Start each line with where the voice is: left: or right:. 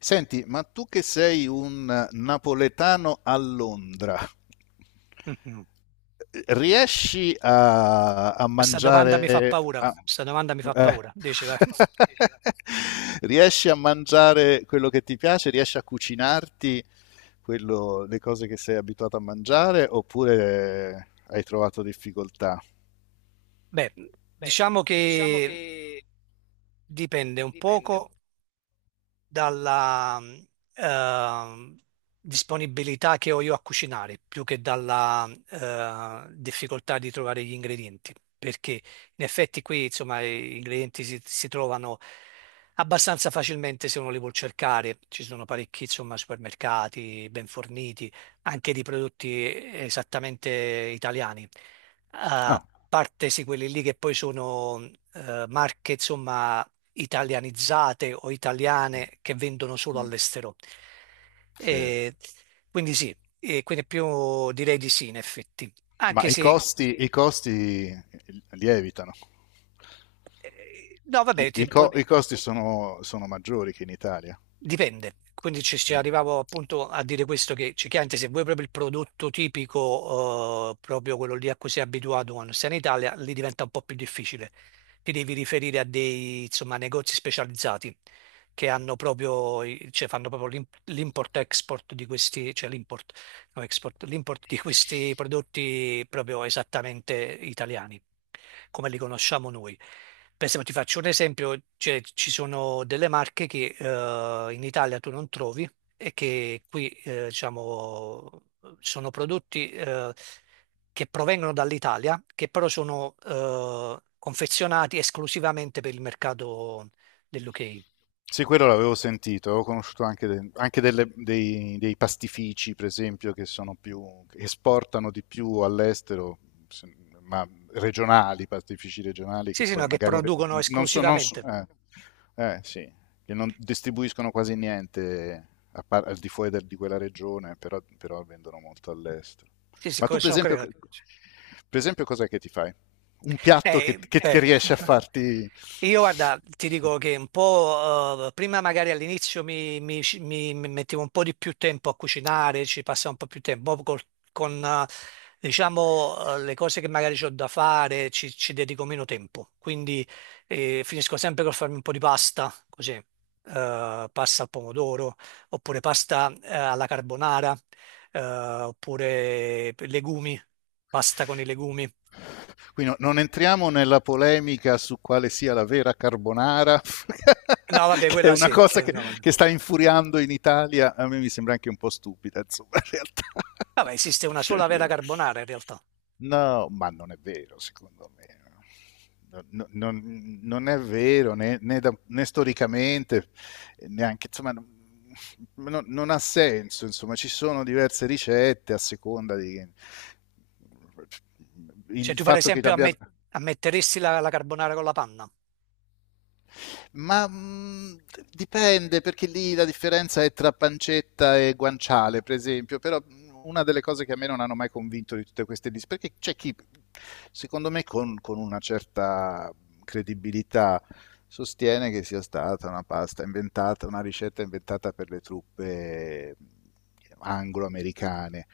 left: Senti, ma tu che sei un napoletano a Londra,
right: Mhm.
left: riesci a
right: Questa domanda mi fa paura, questa domanda mi fa
left: eh,
right: paura, dice, vai.
left: riesci a mangiare quello che ti piace? Riesci a cucinarti le cose che sei abituato a mangiare oppure hai trovato difficoltà?
right: Beh,
left: Beh,
right: diciamo
left: diciamo
right: che
left: che
right: dipende un
left: dipende.
right: poco dalla ehm, disponibilità che ho io a cucinare, più che dalla difficoltà di trovare gli ingredienti, perché in effetti qui, insomma, gli ingredienti si trovano abbastanza facilmente se uno li vuol cercare. Ci sono parecchi, insomma, supermercati ben forniti, anche di prodotti esattamente italiani.
left: Ah,
right: A parte sì, quelli lì che poi sono marche, insomma, italianizzate o
left: mm,
right: italiane che vendono solo
left: mm,
right: all'estero.
left: sì.
right: E quindi sì, e quindi più direi di sì in effetti,
left: Ma
right: anche
left: i Diciamo
right: se,
left: costi, che i che costi lievitano.
right: no
left: I,
right: vabbè,
left: i, co- i costi sono, sono maggiori che in Italia.
right: Dipende, quindi ci
left: Mm.
right: arrivavo appunto a dire questo che cioè, chiaramente se vuoi proprio il prodotto tipico, proprio quello lì a cui sei abituato quando sei in Italia, lì diventa un po' più difficile. Ti devi riferire a dei insomma, negozi specializzati che hanno proprio, cioè, fanno proprio l'import-export di questi, cioè l'import l'import di questi prodotti proprio esattamente italiani, come li conosciamo noi. Per esempio, ti faccio un esempio, cioè, ci sono delle marche che in Italia tu non trovi e che qui diciamo, sono prodotti che provengono dall'Italia, che però sono confezionati esclusivamente per il mercato dell'UK.
left: Sì, quello l'avevo sentito, ho conosciuto anche, anche dei pastifici, per esempio, che sono più, che esportano di più all'estero, se- ma regionali, pastifici regionali,
right: Sì,
left: che
right: sì,
left: poi
right: no, che
left: magari
right: producono
left: non so,
right: esclusivamente.
left: sì, che non distribuiscono quasi niente a al di fuori di quella regione, però, però vendono molto all'estero.
right: Sì, sì,
left: Ma tu, per
right: sono
left: esempio,
right: creati.
left: per esempio, cos'è che ti fai? Un piatto che, che
right: Beh,
left: riesci a farti...
right: io guarda, ti dico che un po', prima magari all'inizio mi mettevo un po' di più tempo a cucinare, ci passavo un po' più tempo. Poi con, diciamo, le cose che magari ho da fare, ci dedico meno tempo. Quindi finisco sempre col farmi un po' di pasta, così, pasta al pomodoro, oppure pasta alla carbonara, oppure legumi, pasta con i legumi.
left: Quindi non entriamo nella polemica su quale sia la vera carbonara,
right: No, vabbè,
left: che è
right: quella
left: una
right: sì,
left: cosa
right: sì, no, vabbè.
left: che sta infuriando in Italia. A me mi sembra anche un po' stupida, insomma, in
right: Vabbè, esiste una sola
left: realtà.
right: vera carbonara in realtà.
left: No, ma non è vero, secondo me. No, no, non è vero né, né storicamente, neanche, insomma, non ha senso, insomma, ci sono diverse ricette a seconda di...
right: Cioè,
left: Il
right: tu per
left: fatto che
right: esempio
left: abbiano...
right: ammetteresti la carbonara con la panna?
left: Ma dipende, perché lì la differenza è tra pancetta e guanciale, per esempio, però una delle cose che a me non hanno mai convinto di tutte queste liste, perché c'è chi, secondo me, con una certa credibilità sostiene che sia stata una pasta inventata, una ricetta inventata per le truppe anglo-americane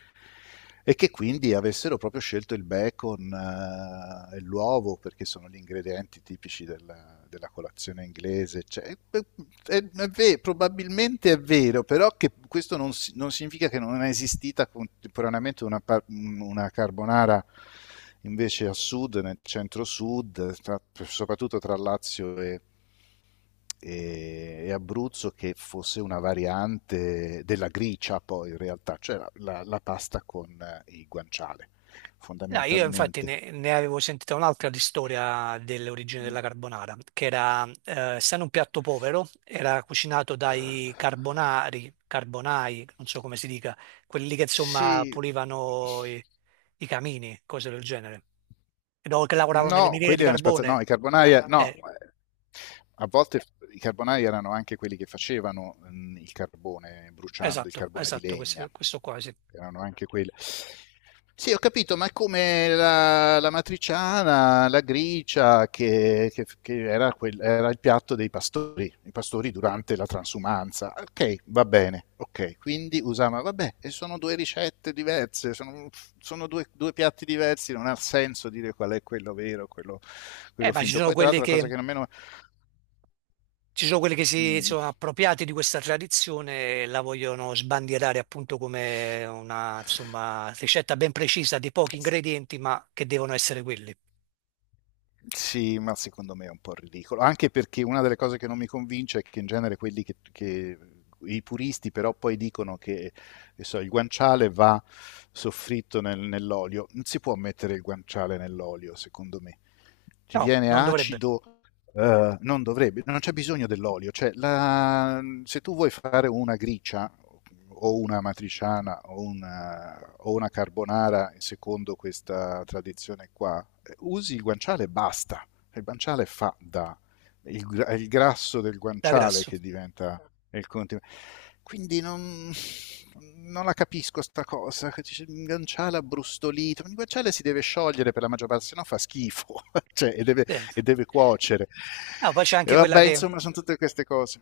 left: e che quindi avessero proprio scelto il bacon e l'uovo perché sono gli ingredienti tipici della, della colazione inglese. Cioè, è- probabilmente è vero, però che questo non significa che non è esistita contemporaneamente una, una carbonara invece a sud, nel centro-sud, soprattutto tra Lazio e e Abruzzo che fosse una variante della gricia poi in realtà, cioè la, la pasta con il guanciale,
right: No, io infatti
left: fondamentalmente.
right: ne avevo sentita un'altra di storia dell'origine della carbonara, che era, essendo un piatto povero, era cucinato dai carbonari, carbonai, non so come si dica, quelli lì che insomma
left: Sì,
right: pulivano i, i camini, cose del genere, che che lavoravano nelle
left: no,
right: miniere
left: quelli
right: di
left: erano spazzati, no,
right: carbone.
left: i carbonara, no.
right: Eh,
left: A volte i carbonai erano anche quelli che facevano, il carbone bruciando il
right: esatto,
left: carbone di
right: esatto,
left: legna.
right: questo qua, sì.
left: Erano anche quelli. Sì, ho capito, ma è come la matriciana, la gricia che era quel era il piatto dei pastori, i pastori durante la transumanza. Okay, va bene, okay. Quindi usava vabbè, e sono 2 ricette diverse, sono 2 piatti diversi, non ha senso dire qual è quello vero, quello
right: Eh,
left: quello
right: ma ci
left: finto.
right: sono
left: Poi tra
right: quelli
left: l'altro la cosa
right: che,
left: che a me no
right: ci sono quelli che si
left: mhmm,
right: sono appropriati di questa tradizione e la vogliono sbandierare appunto come una, insomma, ricetta ben precisa di pochi ingredienti, ma che devono essere quelli.
left: sì, ma secondo me è un po' ridicolo, anche perché una delle cose che non mi convince è che in genere quelli che, i puristi però poi dicono che so, il guanciale va nell'olio, non si può mettere il guanciale nell'olio, secondo me. Ti
right: No,
left: viene
right: non dovrebbe,
left: acido, non dovrebbe, non c'è bisogno dell'olio, se tu vuoi fare una gricia o una matriciana o una carbonara secondo questa tradizione qua, usi il guanciale e basta. Il guanciale fa da... è il grasso del
right: da
left: guanciale
right: grasso.
left: che diventa il continuo. Quindi non la capisco sta cosa, che dice un guanciale abbrustolito, un guanciale si deve sciogliere per la maggior parte, se no fa schifo, cioè,
right: Eh.
left: e deve cuocere.
right: Ah, poi c'è
left: E
right: anche quella
left: vabbè,
right: che,
left: insomma, sono tutte queste cose.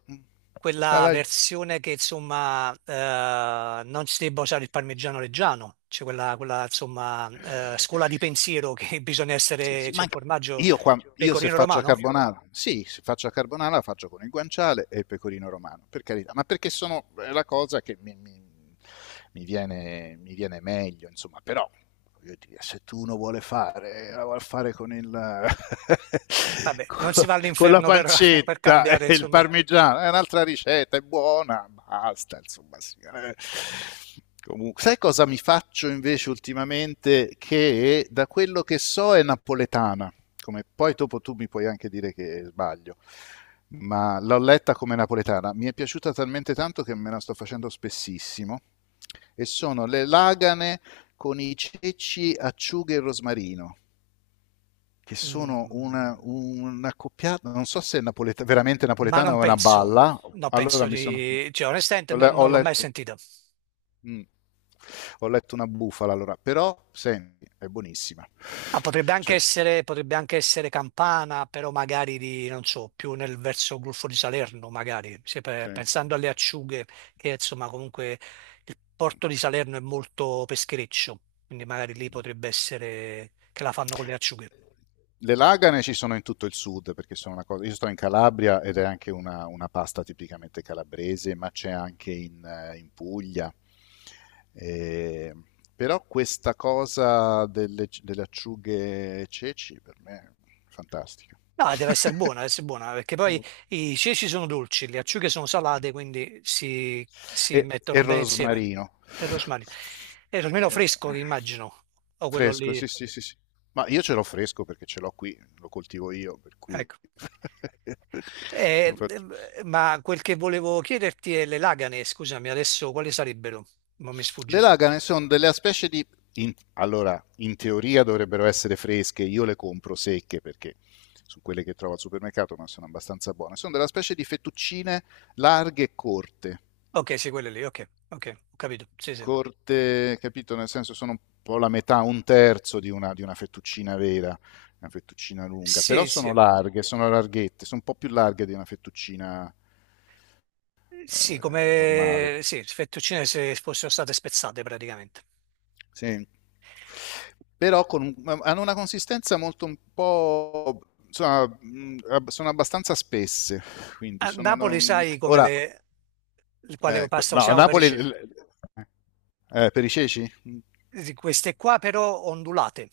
left: Dai,
right: quella
left: vai.
right: versione che insomma non si debba usare il parmigiano reggiano, c'è quella, quella, insomma scuola di pensiero che bisogna
left: Sì,
right: essere,
left: sì, ma
right: cioè
left: anche-
right: formaggio
left: io, io se
right: pecorino
left: faccio a
right: romano.
left: carbonara, sì, se faccio a carbonara la faccio con il guanciale e il pecorino romano, per carità, ma perché sono è la cosa che mi viene meglio, insomma, però voglio dire, se tu uno vuole fare, la vuole fare con, il,
right: Vabbè, non
left: con,
right: si va
left: con la
right: all'inferno per, per
left: pancetta
right: cambiare,
left: e il
right: insomma.
left: parmigiano, è un'altra ricetta, è buona, basta, insomma. Sì, eh. Comunque, sai cosa mi faccio invece ultimamente? Che da quello che so è napoletana, come poi dopo tu mi puoi anche dire che sbaglio, ma l'ho letta come napoletana, mi è piaciuta talmente tanto che me la sto facendo spessissimo, e sono le lagane con i ceci, acciughe e rosmarino, che sono
right: Mm,
left: una coppiata, non so se è veramente
right: ma
left: napoletana
right: non
left: o è una
right: penso,
left: balla,
right: no,
left: allora
right: penso
left: mi sono...
right: di... Cioè, onestamente
left: Ho, ho
right: non l'ho mai
left: letto...
right: sentito.
left: mm. Ho letto una bufala allora, però senti, è buonissima.
right: Ah,
left: Cioè,
right: potrebbe anche essere Campana, però magari di, non so, più nel verso Golfo di Salerno, magari. Se
left: sì.
right: pensando alle acciughe, che insomma comunque il porto di Salerno è molto peschereccio, quindi magari lì potrebbe essere che la fanno con le acciughe.
left: Le lagane ci sono in tutto il sud, perché sono una cosa... Io sto in Calabria ed è anche una pasta tipicamente calabrese, ma c'è anche in, in Puglia. Eh, però questa cosa delle, delle acciughe e ceci per me è fantastica.
right: No, deve essere buona, perché poi
left: No,
right: i ceci sono dolci, le acciughe sono salate, quindi si, si
left: e
right: mettono bene insieme.
left: rosmarino.
right: E il rosmarino. E il rosmarino
left: Eh,
right: fresco, che immagino, o quello
left: Fresco,
right: lì,
left: sì, sì, sì, sì. Ma io ce l'ho fresco perché ce l'ho qui, lo coltivo io, per cui...
right: ecco.
left: Lo faccio.
right: Ma quel che volevo chiederti è le lagane, scusami, adesso quali sarebbero? Ma mi
left: Le
right: sfugge.
left: lagane sono delle specie di... allora, in teoria dovrebbero essere fresche, io le compro secche perché sono quelle che trovo al supermercato, ma sono abbastanza buone. Sono della specie di fettuccine larghe e corte.
right: Ok, sì, quelle lì, ok, ok, ho capito, sì, sì.
left: Corte, capito? Nel senso sono un po' la metà, un terzo di una fettuccina vera, una fettuccina lunga, però
right: Sì, sì,
left: sono larghe, sono larghette, sono un po' più larghe di una fettuccina
right: sì,
left: normale.
right: come sì, fettuccine se fossero state spezzate praticamente.
left: Sì. Però con hanno una consistenza molto un po'... Insomma, sono abbastanza spesse, quindi
right: A
left: sono...
right: Napoli sai come
left: Ora,
right: le, il quale pasta
left: no, a
right: usiamo per i
left: Napoli...
right: ceci.
left: per i ceci? Mm,
right: Di queste qua però ondulate.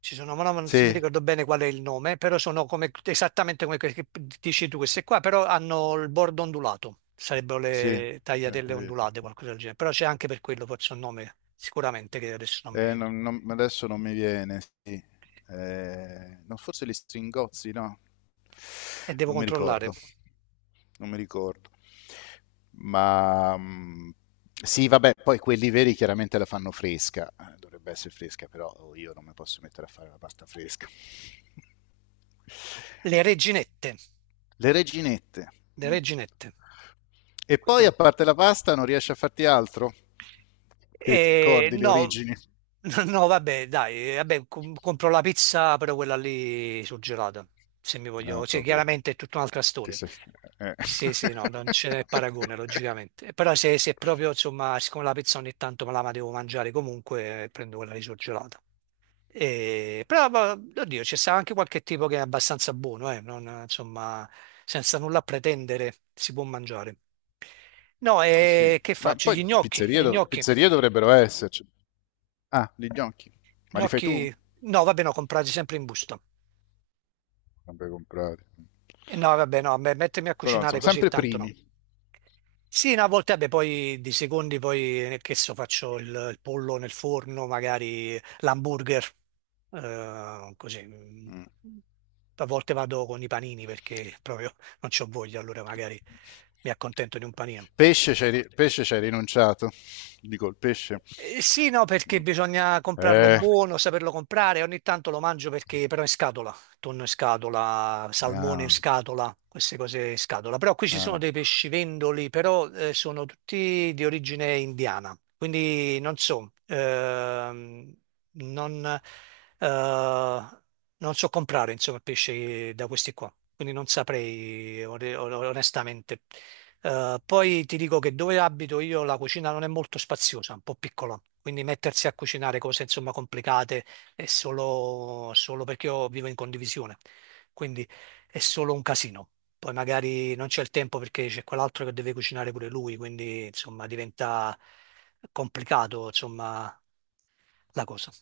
right: Ci sono, ma no, non mi
left: sì,
right: ricordo bene qual è il nome, però sono come, esattamente come quelle che dici tu, queste qua, però hanno il bordo ondulato. Sarebbero
left: sì,
right: le
left: sì,
right: tagliatelle
left: capito.
right: ondulate, qualcosa del genere. Però c'è anche per quello, forse un nome, sicuramente, che adesso non mi...
left: Adesso non mi viene, sì. No, forse gli Stringozzi, no?
right: E devo
left: Non mi
right: controllare.
left: ricordo, non mi ricordo. Ma sì, vabbè, poi quelli veri chiaramente la fanno fresca. Dovrebbe essere fresca, però oh, io non mi posso mettere a fare la pasta fresca.
right: Le reginette.
left: Le reginette.
right: Le
left: Mm.
right: reginette.
left: E poi, a parte la pasta, non riesci a farti altro? Che ti
right: E
left: ricordi le
right: no,
left: origini?
right: no, vabbè, dai, vabbè, compro la pizza, però quella lì surgelata, se mi
left: Ah,
right: voglio, cioè
left: proprio.
right: chiaramente è tutta un'altra
left: Ti
right: storia.
left: sei... eh.
right: Sì, sì, no, non ce n'è paragone, logicamente. Però se, se proprio, insomma, siccome la pizza ogni tanto me la ma devo mangiare comunque, prendo quella lì surgelata. E, però, oddio, c'è stato anche qualche tipo che è abbastanza buono, insomma, senza nulla pretendere si può mangiare. No,
left: Sì,
right: e che
left: ma
right: faccio?
left: poi
right: Gli gnocchi,
left: pizzerie,
right: gli gnocchi.
left: pizzerie dovrebbero esserci. Ah, gli gnocchi. Ma li fai tu?
right: Gnocchi, no, vabbè, no, comprati sempre in busta.
left: Sempre comprati.
right: E no, vabbè, no, beh, mettermi a
left: Però
right: cucinare
left: insomma,
right: così
left: sempre
right: tanto no.
left: primi.
right: Sì, no, a volte, vabbè, poi di secondi, poi, che so, faccio il pollo nel forno, magari l'hamburger, così. Mm.
left: Mm.
right: A volte vado con i panini perché proprio non c'ho voglia, allora magari mi accontento di un panino.
left: Pesce c'hai, pesce c'hai rinunciato. Dico il pesce.
right: Sì, no, perché
left: Mm.
right: bisogna comprarlo
left: Eh,
right: buono, saperlo comprare. Ogni tanto lo mangio perché però in scatola, tonno in scatola, salmone in
left: ah,
right: scatola, queste cose in scatola. Però qui
left: no,
right: ci
left: ah,
right: sono
left: no.
right: dei pescivendoli, però sono tutti di origine indiana. Quindi non so, non, eh, non so comprare insomma pesce da questi qua. Quindi non saprei, onestamente. Poi ti dico che dove abito io la cucina non è molto spaziosa, è un po' piccola, quindi mettersi a cucinare cose insomma complicate è solo, solo perché io vivo in condivisione, quindi è solo un casino. Poi magari non c'è il tempo perché c'è quell'altro che deve cucinare pure lui, quindi insomma diventa complicato insomma la cosa.